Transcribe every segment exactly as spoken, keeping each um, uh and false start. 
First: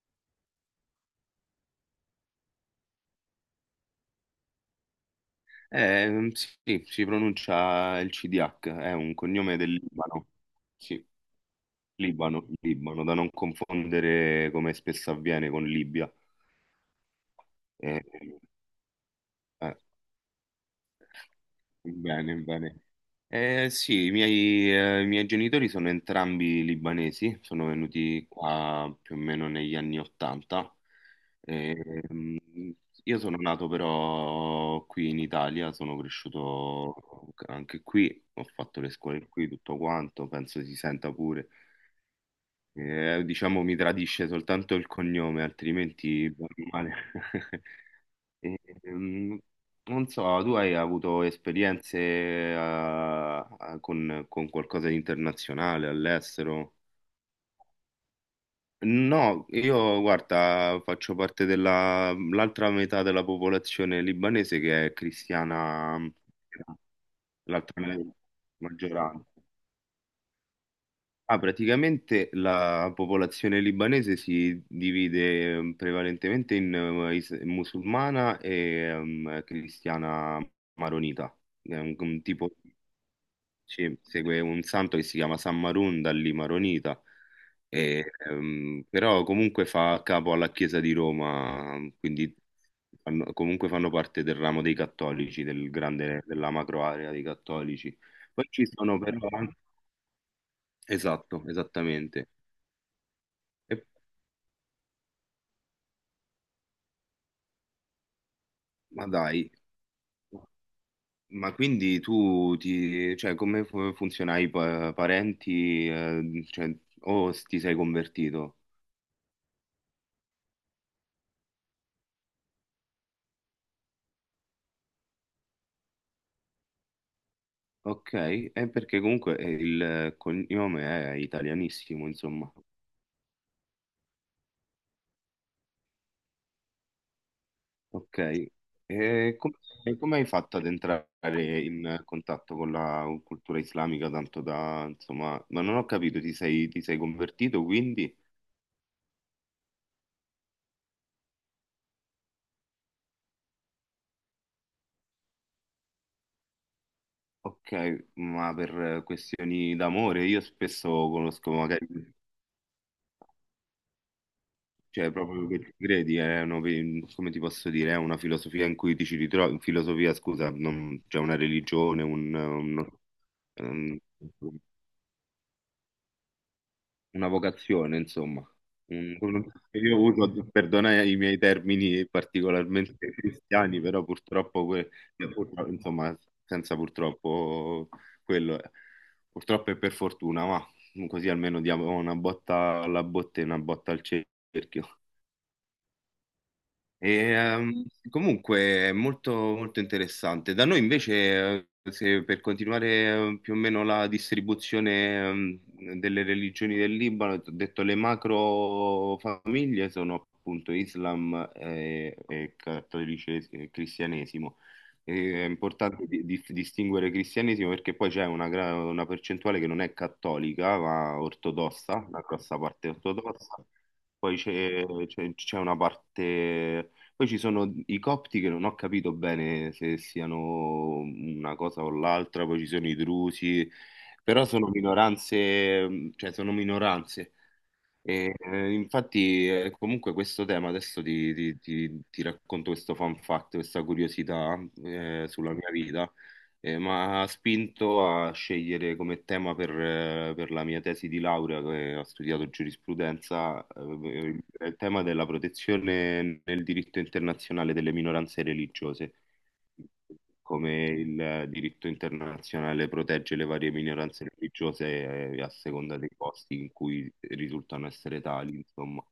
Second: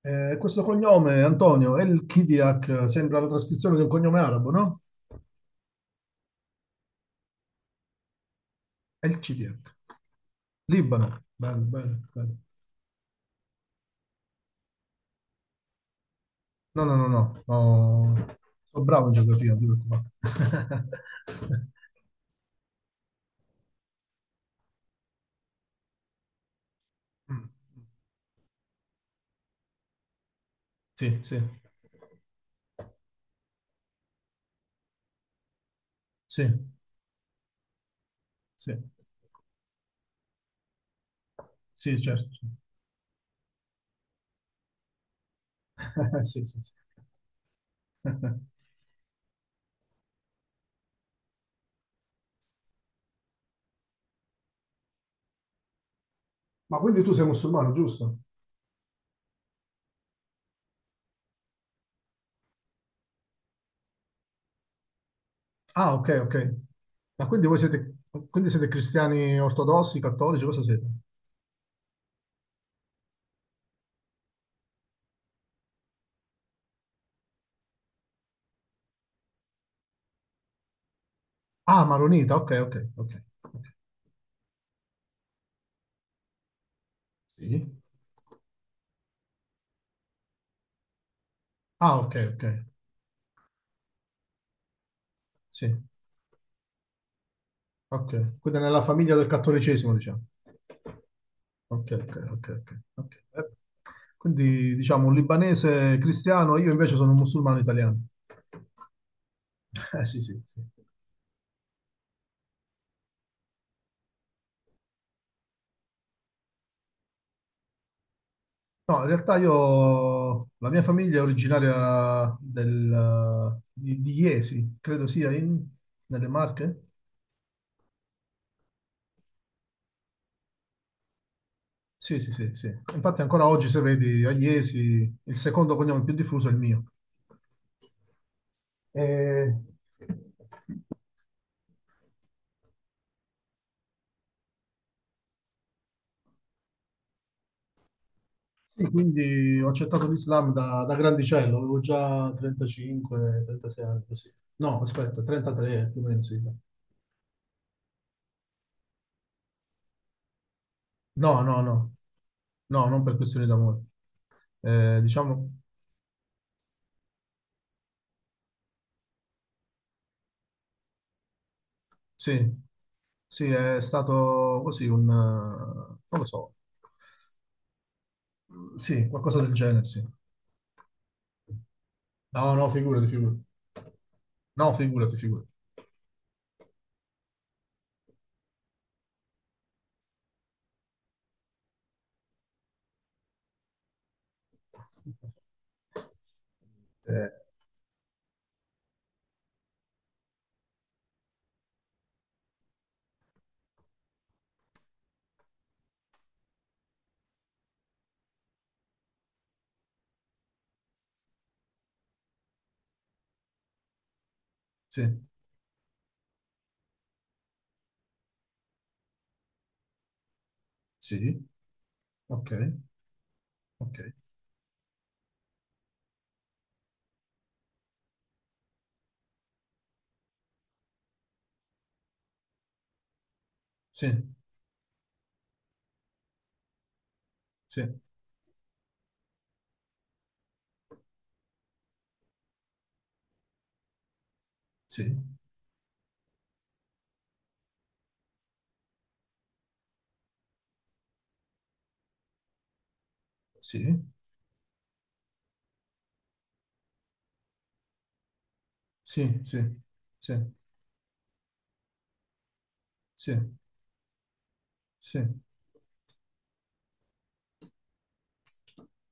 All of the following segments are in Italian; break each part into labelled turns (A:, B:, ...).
A: Eh, questo cognome, Antonio, El Kidiak, sembra la trascrizione di un cognome arabo, no?
B: Eh, sì, si pronuncia il C D H, è un
A: El
B: cognome
A: Kidiak,
B: del Libano. Sì,
A: Libano. Bello, bello, bello.
B: Libano, Libano, da non confondere come spesso avviene con Libia.
A: No, no, no, no,
B: Eh,
A: no. Sono bravo in geografia, non ti
B: eh,
A: preoccupare.
B: Bene, bene. Eh, sì, i miei, eh, i miei genitori sono entrambi libanesi,
A: Mm,
B: sono venuti qua più o meno negli anni Ottanta.
A: sì, sì,
B: Ehm, io sono nato però qui in Italia, sono
A: sì,
B: cresciuto anche qui, ho
A: sì,
B: fatto le scuole qui, tutto quanto, penso si senta pure.
A: sì, certo,
B: Eh, diciamo mi tradisce soltanto il cognome,
A: certo.
B: altrimenti
A: Sì,
B: bene
A: sì,
B: o
A: sì.
B: male. E, ehm, Non so, tu hai avuto esperienze eh, a- con, con qualcosa di internazionale all'estero?
A: Ma quindi tu sei musulmano, giusto?
B: No, io guarda, faccio parte della l'altra metà della popolazione libanese che è
A: Ah,
B: cristiana,
A: ok, ok. Ma quindi voi
B: l'altra
A: siete, quindi siete cristiani
B: maggioranza.
A: ortodossi, cattolici, cosa siete?
B: Ah, praticamente la popolazione libanese si divide eh, prevalentemente in eh, is- musulmana e ehm, cristiana maronita. È
A: Ah,
B: un, un
A: maronita, ok,
B: tipo
A: ok, ok, ok.
B: ci segue un santo che si chiama San Marun, da lì maronita,
A: Sì.
B: e, ehm, però comunque fa capo alla Chiesa di Roma,
A: Ah, ok,
B: quindi
A: ok.
B: fanno- comunque fanno parte del ramo dei cattolici, del
A: Sì.
B: grande, della macro area dei cattolici.
A: Ok,
B: Poi
A: quindi
B: ci
A: nella
B: sono
A: famiglia
B: però
A: del
B: anche...
A: cattolicesimo, diciamo.
B: Esatto,
A: Ok, ok,
B: esattamente.
A: ok, ok, ok. Eh, Quindi, diciamo, un libanese cristiano, io invece sono un musulmano italiano.
B: Ma dai,
A: Eh, sì, sì, sì.
B: ma quindi tu ti, cioè, come fu- funziona i pa- parenti, eh, cioè, o s- ti sei convertito?
A: No, in realtà io, la mia famiglia è originaria del, di, di Iesi, credo sia in, nelle Marche.
B: Ok, è perché comunque eh, il cognome è italianissimo,
A: Sì, sì, sì,
B: insomma.
A: sì. Infatti ancora oggi, se vedi, a Iesi il secondo cognome più diffuso è il mio.
B: Ok, e com-
A: Eh,
B: e come hai fatto ad entrare in contatto con la cultura islamica, tanto da, insomma, ma non ho capito, ti sei, ti sei convertito quindi?
A: Sì, quindi ho accettato l'Islam da, da grandicello, avevo già 35, 36 anni, così. No, aspetta, 33 più o meno, sì.
B: Ok, ma per questioni d'amore, io spesso
A: No,
B: conosco
A: no,
B: magari...
A: no, no, non per questioni d'amore. Eh,
B: Cioè, proprio che
A: diciamo,
B: ci credi, è una- come ti posso dire, è una filosofia in cui ti ci ritrovi, filosofia, scusa, non, cioè una religione, un,
A: sì,
B: un-
A: sì, è
B: un-
A: stato così un, eh, non lo so,
B: una vocazione, insomma.
A: mm, sì,
B: Un-
A: qualcosa
B: un-
A: del genere,
B: io
A: sì.
B: uso, perdona i miei termini
A: No, no,
B: particolarmente
A: figurati, figurati.
B: cristiani, però purtroppo,
A: No,
B: que-
A: figurati,
B: cioè,
A: figurati.
B: purtro- insomma, senza purtroppo quello, è. Purtroppo e per fortuna, ma così almeno diamo una botta alla botte e una botta al cerchio. E,
A: Eh,
B: ehm, comunque è molto, molto interessante. Da noi invece, eh, se per continuare eh, più o meno la distribuzione ehm, delle religioni del Libano, ti ho detto le macro famiglie sono appunto Islam e, e cattolicesimo e cristianesimo.
A: sì,
B: E È importante di- di- distinguere cristianesimo perché poi c'è una, gra- una percentuale che non è cattolica, ma
A: sì,
B: ortodossa, una
A: ok,
B: grossa parte ortodossa.
A: ok,
B: Poi c'è c'è- c'è una parte poi ci sono i copti che non ho capito bene se siano una cosa o l'altra, poi ci sono i drusi,
A: sì,
B: però sono minoranze, mh, cioè sono minoranze.
A: sì,
B: E, eh, infatti, eh, comunque questo tema, adesso ti, ti- ti- ti racconto questo fun fact, questa curiosità
A: sì,
B: eh, sulla mia vita, eh, ma ha spinto a scegliere come tema per, eh, per la mia tesi di laurea, che ho studiato giurisprudenza, eh,
A: sì,
B: il il tema della protezione nel diritto internazionale delle minoranze religiose,
A: sì, sì, sì,
B: come il diritto internazionale
A: sì,
B: protegge le varie minoranze
A: sì,
B: religiose eh,
A: sì,
B: a seconda dei posti in cui risultano essere tali, insomma.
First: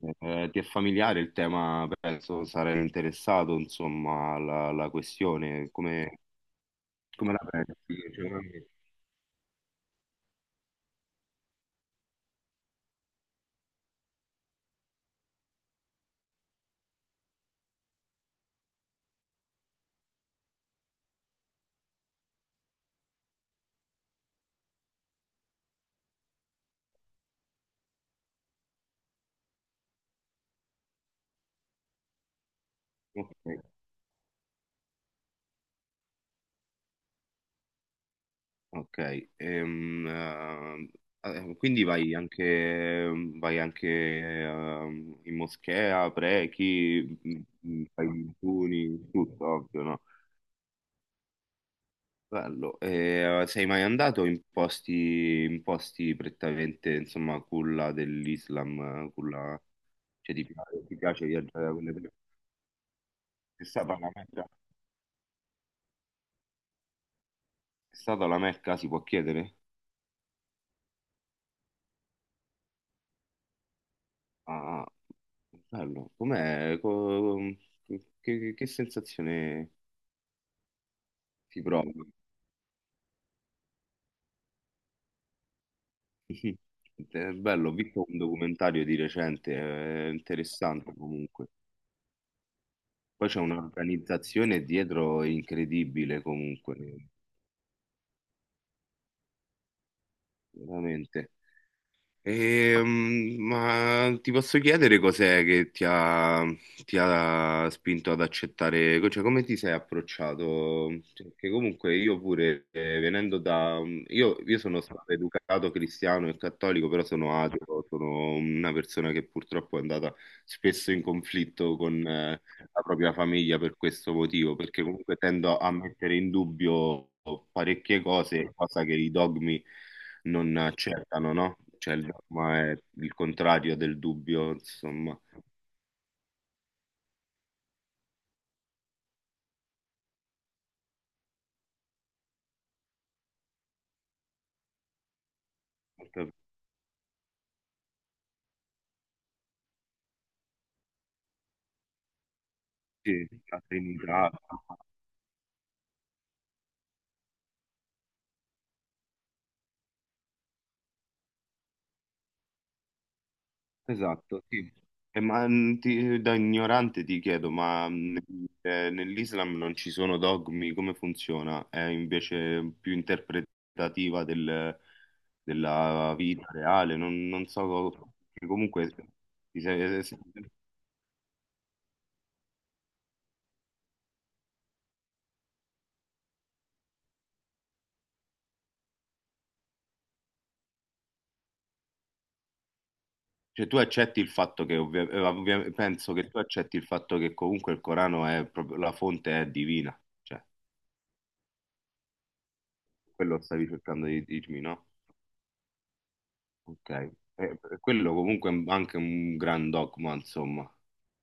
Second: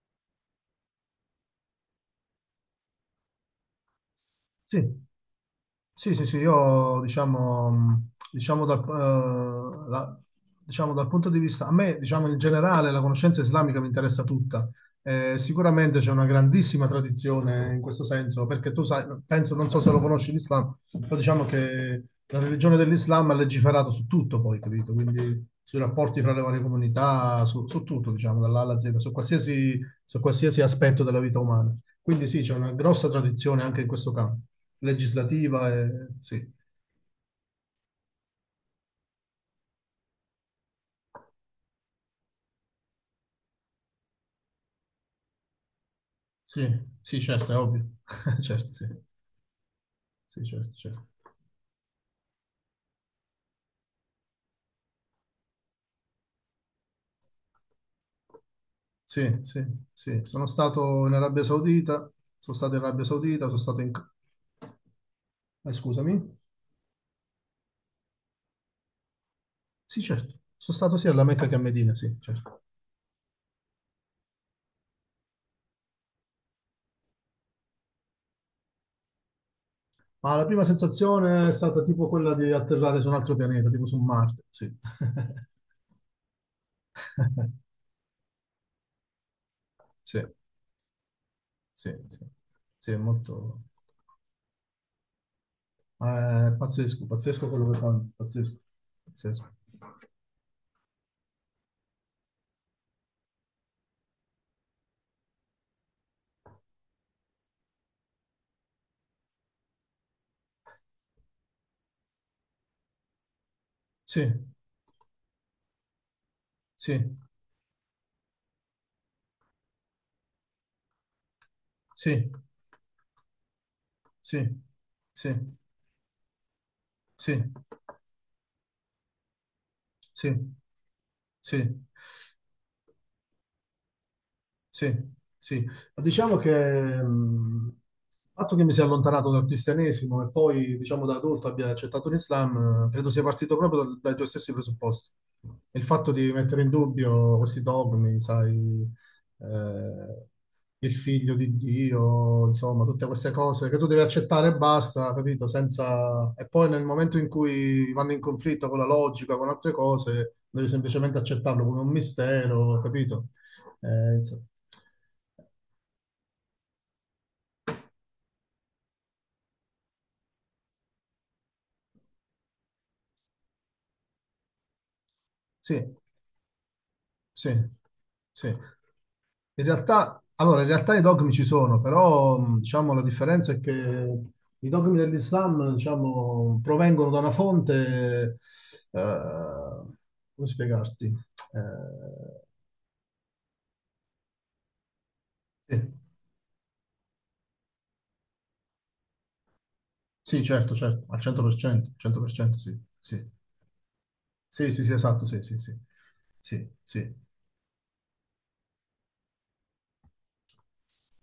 B: Eh, ti è familiare il tema, penso sarai interessato, insomma, alla, alla
A: sì.
B: questione,
A: Sì,
B: come,
A: sì, sì, io
B: come la
A: diciamo,
B: pensi?
A: mh,
B: Cioè,
A: diciamo, dal, eh, la- diciamo dal punto di vista, a me diciamo in generale la conoscenza islamica mi interessa tutta. Eh, sicuramente c'è una grandissima tradizione in questo senso, perché tu sai, penso, non so se lo conosci l'Islam, però diciamo che la religione dell'Islam ha legiferato su tutto poi, capito? Quindi sui rapporti fra le varie comunità, su, su tutto, diciamo, dall'A alla Z, su qualsiasi, su qualsiasi aspetto della vita umana. Quindi sì, c'è una grossa
B: ok.
A: tradizione anche in questo campo legislativa e sì,
B: Ok, ehm, eh, eh, quindi vai anche, vai anche ehm, in moschea,
A: sì,
B: preghi,
A: sì,
B: m-
A: certo, è ovvio.
B: m- fai i
A: Certo, sì,
B: digiuni, tutto, ovvio, no?
A: sì, certo, certo.
B: Bello. Eh, sei mai andato in posti, in posti prettamente, insomma, culla dell'Islam, eh,
A: Sì,
B: culla...
A: sì, sì.
B: Cioè, ti
A: Sono
B: piace, ti
A: stato in
B: piace
A: Arabia
B: viaggiare da quelle
A: Saudita,
B: parti?
A: sono stato in Arabia Saudita, sono
B: È
A: stato in...
B: stata la Mecca?
A: eh, scusami.
B: È stata la Mecca, si può chiedere?
A: Sì, certo. Sono stato sia alla Mecca che a Medina, sì, certo.
B: Ah, ah, bello. Com'è? Co- Che, che sensazione?
A: Ma la prima sensazione è
B: Si
A: stata
B: prova.
A: tipo quella di atterrare su un altro pianeta, tipo su Marte. Sì.
B: È bello, ho visto un documentario di recente, è
A: Sì,
B: interessante comunque.
A: sì, sì, sì, è
B: Poi c'è
A: molto
B: un'organizzazione dietro incredibile
A: eh, pazzesco,
B: comunque,
A: pazzesco quello che fanno, pazzesco, pazzesco.
B: veramente. Ehm, ma ti posso chiedere cos'è che ti ha, ti ha spinto ad accettare, cioè come ti sei approcciato? Perché comunque io pure, eh, venendo da... mm,
A: Sì,
B: Io, io sono stato educato cristiano e cattolico, però
A: sì,
B: sono ateo, sono una persona che purtroppo è andata spesso in conflitto con,
A: sì,
B: eh, la propria famiglia per questo
A: Sì,
B: motivo, perché comunque
A: sì,
B: tendo a mettere in dubbio
A: sì,
B: parecchie cose, cosa che i dogmi
A: sì,
B: non accettano, no?
A: sì.
B: Cioè il dogma è il contrario del dubbio,
A: Sì,
B: insomma.
A: sì. Ma diciamo che mh, il fatto che mi sia allontanato dal cristianesimo e poi, diciamo, da adulto abbia accettato l'Islam, eh, credo sia partito proprio dal- dai tuoi stessi presupposti. E il fatto di mettere in dubbio questi dogmi, sai, eh, il figlio di Dio, insomma, tutte
B: Sì,
A: queste
B: la
A: cose che tu devi
B: Trinità.
A: accettare e basta, capito? Senza... E poi nel momento in cui vanno in conflitto con la logica, con altre cose, devi semplicemente accettarlo come un mistero, capito? Eh, insomma.
B: Esatto, sì. E ma mh, ti- da ignorante ti chiedo, ma mh, eh, nell'Islam non ci sono dogmi, come funziona? È invece più interpretativa del-
A: Sì,
B: della vita reale, non, non
A: sì,
B: so, co- che
A: sì.
B: comunque ti
A: In
B: sei-
A: realtà, allora, in realtà i dogmi ci sono, però mh, diciamo, la differenza è che i dogmi dell'Islam diciamo, provengono da una fonte, eh, come spiegarti?
B: cioè, tu accetti il fatto che, ovvia- eh, ovvia-
A: Eh, eh,
B: penso che tu accetti il fatto che comunque il Corano è proprio, la fonte è divina, cioè,
A: sì, certo, certo, al cento per cento, cento per cento, sì, sì,
B: quello stavi cercando di dirmi,
A: sì, sì,
B: no?
A: sì, esatto, sì, sì, sì, sì,
B: Ok. Eh,
A: sì.
B: eh, quello comunque è anche un gran dogma, insomma.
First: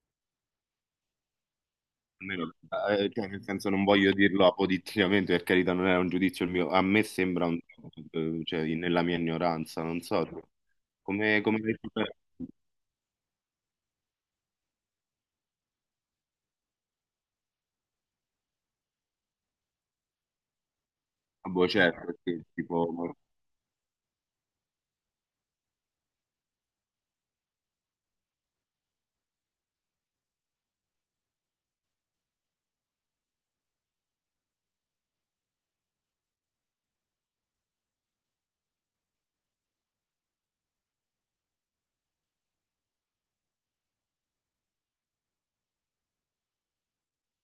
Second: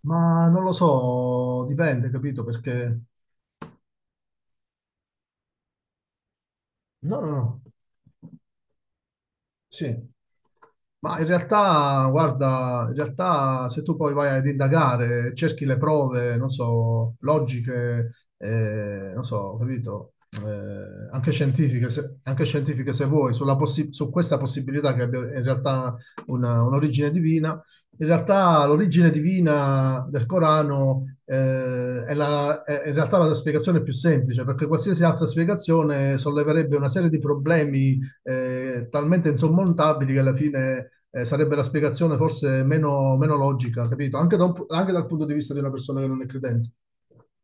A: Ma non lo so, dipende, capito?
B: Almeno,
A: Perché...
B: eh, cioè, nel senso non voglio dirlo apoditticamente, per carità, non era un giudizio il mio, a me
A: No, no,
B: sembra un
A: no.
B: eh, cioè, nella mia ignoranza, non
A: Sì.
B: so,
A: Ma in
B: come, come l'hai
A: realtà,
B: superato?
A: guarda, in realtà se tu poi vai ad indagare, cerchi le prove, non so, logiche, eh, non so, capito, eh, anche
B: Ah, boh,
A: scientifiche,
B: certo,
A: se,
B: perché
A: anche scientifiche se
B: tipo,
A: vuoi, sulla possi- su questa possibilità che abbia in realtà una- un'origine divina, in realtà l'origine divina del Corano, eh, è la- è in realtà la spiegazione più semplice, perché qualsiasi altra spiegazione solleverebbe una serie di problemi eh, talmente insormontabili che alla fine eh, sarebbe la spiegazione forse meno, meno logica, capito? Anche, da un- anche dal punto di vista di una persona che non è credente.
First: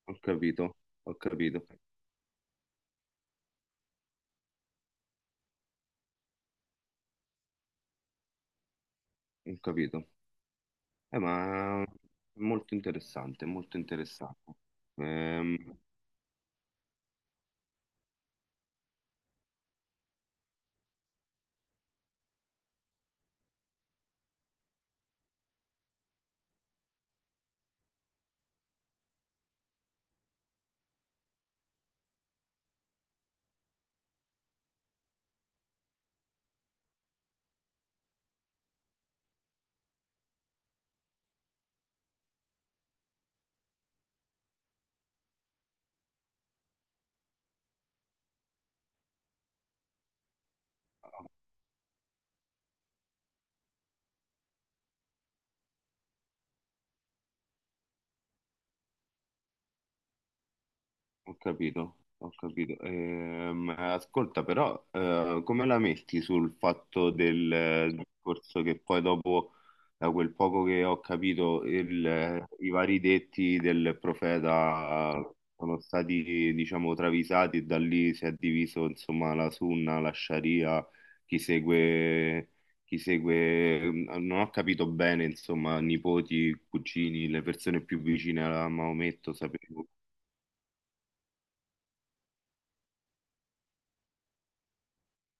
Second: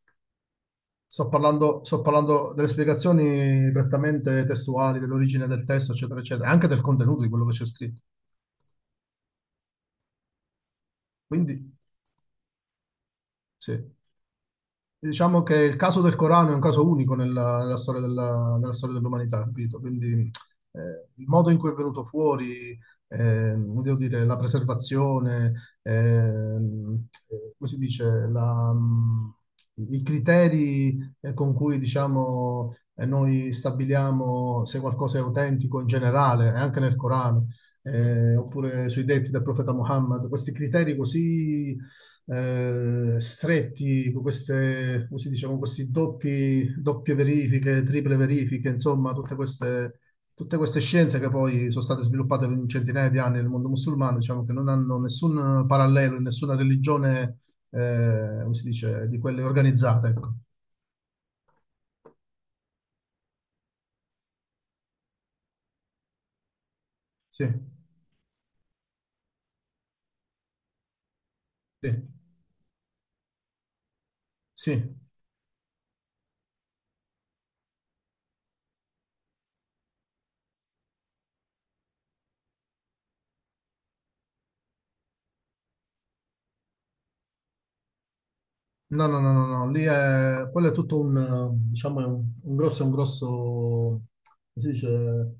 B: ho capito, ho
A: Sto
B: capito,
A: parlando, sto parlando delle spiegazioni prettamente testuali, dell'origine del testo, eccetera, eccetera, anche del contenuto di quello che c'è scritto.
B: ho capito. Eh,
A: Quindi,
B: ma è molto interessante, molto
A: sì.
B: interessante.
A: Diciamo che
B: Ehm,
A: il caso del Corano è un caso unico nella, nella storia della- nella storia dell'umanità, capito? Quindi eh, il modo in cui è venuto fuori, eh, come devo dire, la preservazione, ehm, eh, come si dice, la, mh, i criteri eh, con cui diciamo, eh, noi stabiliamo se qualcosa è autentico in generale, eh, anche nel Corano, eh, oppure sui detti del profeta Muhammad, questi criteri così eh, stretti, con queste, come si dice, con questi doppi, doppie verifiche, triple verifiche, insomma, tutte queste, tutte queste scienze che poi sono state sviluppate in centinaia di anni nel mondo musulmano, diciamo che non hanno nessun parallelo in nessuna religione, eh, come si dice, di quelle organizzate. Ecco.
B: Ho capito, ho capito. Ehm, ascolta, però, eh, come la metti sul fatto
A: Sì,
B: del discorso che poi dopo, da quel poco che ho capito,
A: sì,
B: il- i vari detti del
A: sì.
B: profeta sono stati, diciamo, travisati e da lì si è diviso, insomma, la sunna, la sharia, chi segue, chi segue, non ho capito bene, insomma, nipoti, cugini, le persone più vicine a
A: No, no, no,
B: Maometto,
A: no, no, lì
B: sapevo.
A: è, quello è tutto un, eh, diciamo, è un, un grosso, un grosso, come si dice,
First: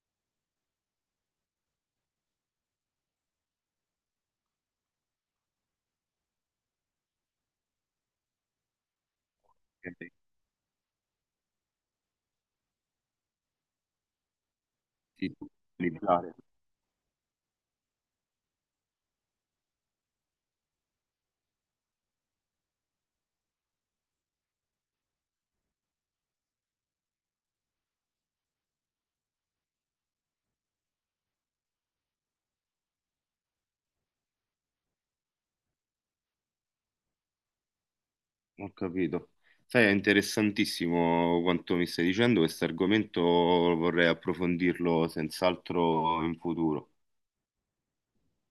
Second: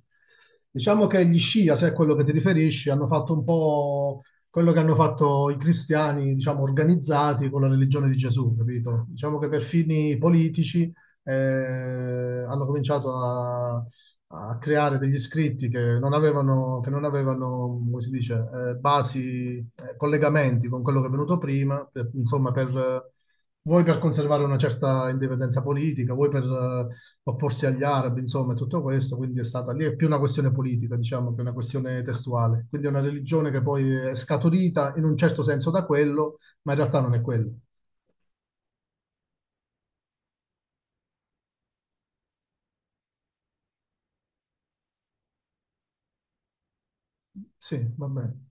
A: diciamo che gli Scia, se è quello che ti riferisci, hanno fatto un po' quello che hanno fatto i cristiani, diciamo, organizzati con la religione di Gesù, capito? Diciamo che per fini politici eh, hanno cominciato a, a creare degli
B: Sì,
A: scritti che non
B: utilizzare.
A: avevano, che non avevano, come si dice, eh, basi, eh, collegamenti con quello che è venuto prima, per- insomma, per... eh, vuoi per conservare una certa indipendenza politica, vuoi per eh, opporsi agli arabi, insomma, e tutto questo, quindi è stata lì, è più una questione politica, diciamo, che una questione testuale. Quindi è una religione che poi è scaturita in un certo senso da quello, ma in realtà non è quello.
B: Ho capito. Sai, è interessantissimo quanto mi stai dicendo, questo argomento vorrei approfondirlo senz'altro in futuro.
A: Sì, va bene.